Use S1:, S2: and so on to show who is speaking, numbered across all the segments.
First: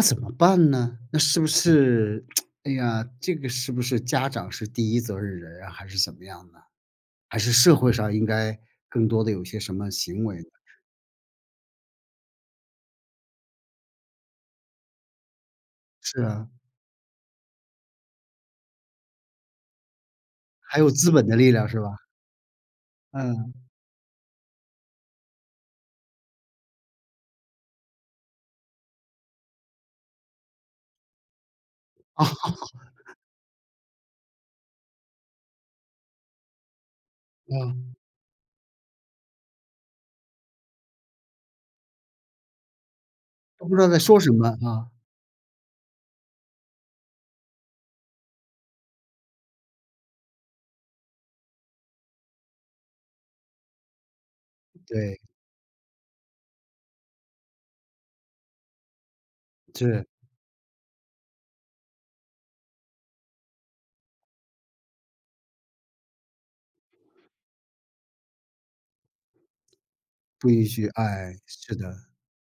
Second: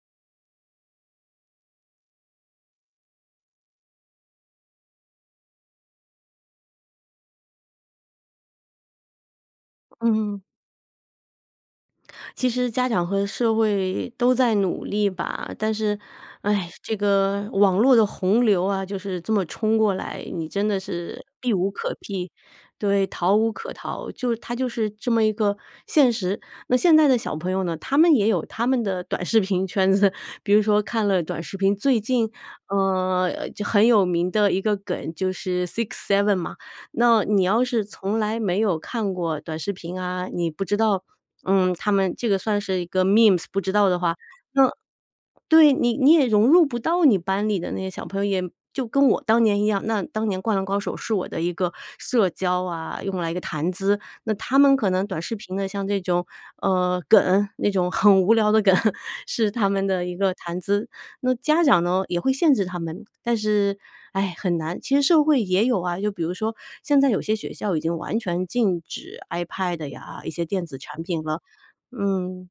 S1: 那怎么办呢？那是不是，哎呀，这个是不是家长是第一责任人啊？还是怎么样呢？还是社会上应该更多地有些什么行为？
S2: 嗯。其实家长和社会，都在努力吧，但是，
S1: 是啊。
S2: 唉，这个，网络的洪流啊，就是这么冲过来，你真的
S1: 还有资
S2: 是，
S1: 本的力
S2: 避
S1: 量
S2: 无
S1: 是
S2: 可
S1: 吧？
S2: 避。对，逃无
S1: 嗯。
S2: 可逃。就它就是这么一个，现实。那现在的小朋友呢，他们也有他们的短视频圈子。比如说看了短视频，最近，呃，就很有名的一个梗，就是 sixseven 嘛。那你要是
S1: 嗯。
S2: 从来没有看过短视频啊，你不知道，嗯，他们这个算是一个 memes，不
S1: 都
S2: 知
S1: 不知
S2: 道
S1: 道在
S2: 的话，
S1: 说什么，
S2: 那
S1: 啊。
S2: 对，你你也融入不到你班里的那些小朋友，也就跟我当年一样，那当年《灌篮高手》，是我的一个社交啊，用来一个谈资。那他们可能
S1: 对。
S2: 短视频的，像这种，呃，梗，那种很无聊的梗，是他们
S1: 是。
S2: 的一个谈资。那家长呢，也会限制他们，但是，唉，很难。其实社会也有啊，就比如说，现在有些学校已经完全禁止 iPad 呀，一些
S1: 不
S2: 电
S1: 允
S2: 子
S1: 许，
S2: 产品
S1: 哎，
S2: 了。
S1: 是的。
S2: 嗯。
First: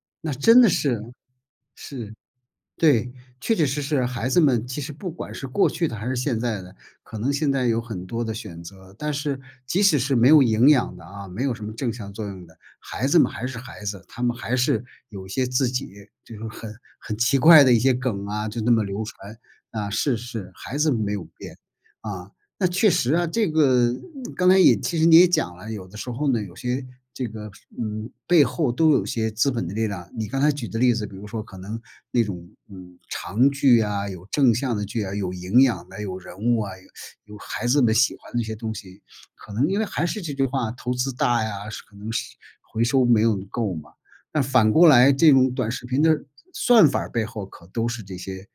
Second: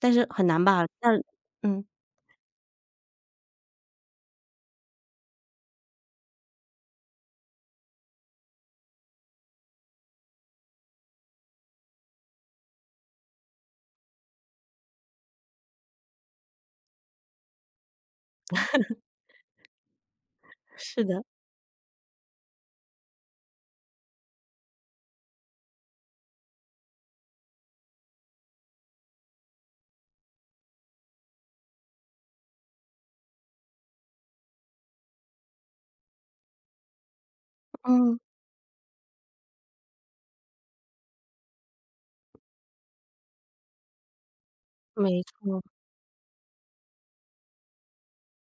S2: 但是
S1: 那
S2: 很
S1: 真
S2: 难
S1: 的
S2: 吧，
S1: 是，
S2: 但嗯。
S1: 是，对。确确实实，孩子们其实不管是过去的还是现在的，可能现在有很多的选择。但是，即使是没有营养的啊，没有什么正向作用的。孩子们还是孩子，他们还是，有一些自己，这种很很奇怪的一些梗啊，就那么 流传，啊，是是，孩子
S2: 是
S1: 没有
S2: 的。
S1: 变。啊，那确实啊，这个，刚才也其实你也讲了，有的时候呢，有些，这个，嗯，背后都有一些资本的力量。你刚才举的例子比如说可能，那种，嗯，长剧啊，有正向的剧啊，有营养的，有人物啊，有有孩子们喜
S2: 嗯。
S1: 欢的一些东西。可能因为还是这句话，投资大呀，是可能是回收没有够嘛。那反过来
S2: 没
S1: 这种
S2: 错。
S1: 短视频的，算法儿背后可都是这些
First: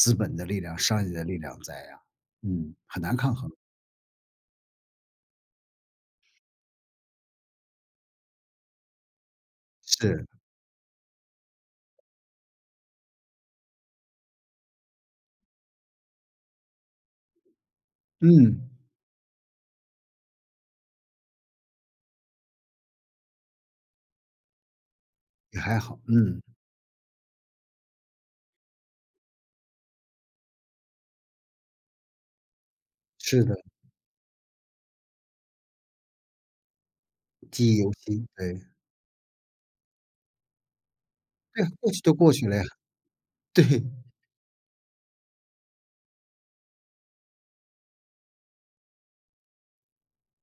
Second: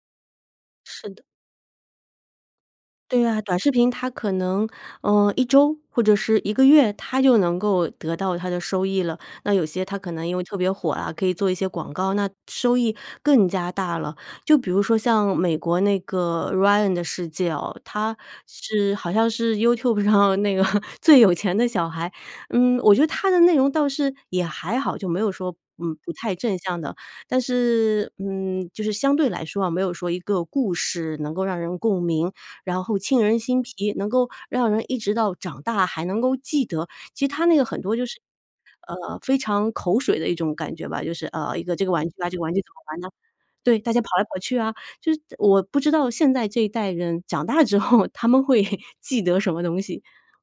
S1: 资本的力量、商
S2: 是
S1: 业
S2: 的。
S1: 的力量在啊，嗯，很难
S2: 对
S1: 抗
S2: 啊，
S1: 衡。
S2: 短视频它可能，呃，1周，或者是1个月，它就能够得到它的收益了。那有些它可能
S1: 是。
S2: 因为特别火啊，可以做一些广告，那收益，更加大了。就比如说像美国那个《Ryan 的世界》哦，他
S1: 嗯。
S2: 是好像是 YouTube 上那个，最有钱的小孩。嗯，我觉得他的内容倒是，也还好，就没有说，
S1: 也还
S2: 嗯，
S1: 好，
S2: 不太
S1: 嗯。
S2: 正向的。但是，嗯，就是相对来说啊，没有说一个故事能够让人共鸣，然后沁人
S1: 是的。
S2: 心脾，能够让人一直到长大还能够记得。其实他那个
S1: 记忆
S2: 很
S1: 犹
S2: 多就是，
S1: 新，对。
S2: 呃，非常口水的一种感觉吧。就是，呃，一
S1: 对，
S2: 个这个
S1: 过去
S2: 玩具
S1: 都
S2: 啊，
S1: 过
S2: 这个
S1: 去
S2: 玩
S1: 了
S2: 具
S1: 呀。
S2: 怎么玩呢，
S1: 对。
S2: 对，大家跑来跑去啊，就是我不知道现在这一代人长大之后，他们会，记得什么东西？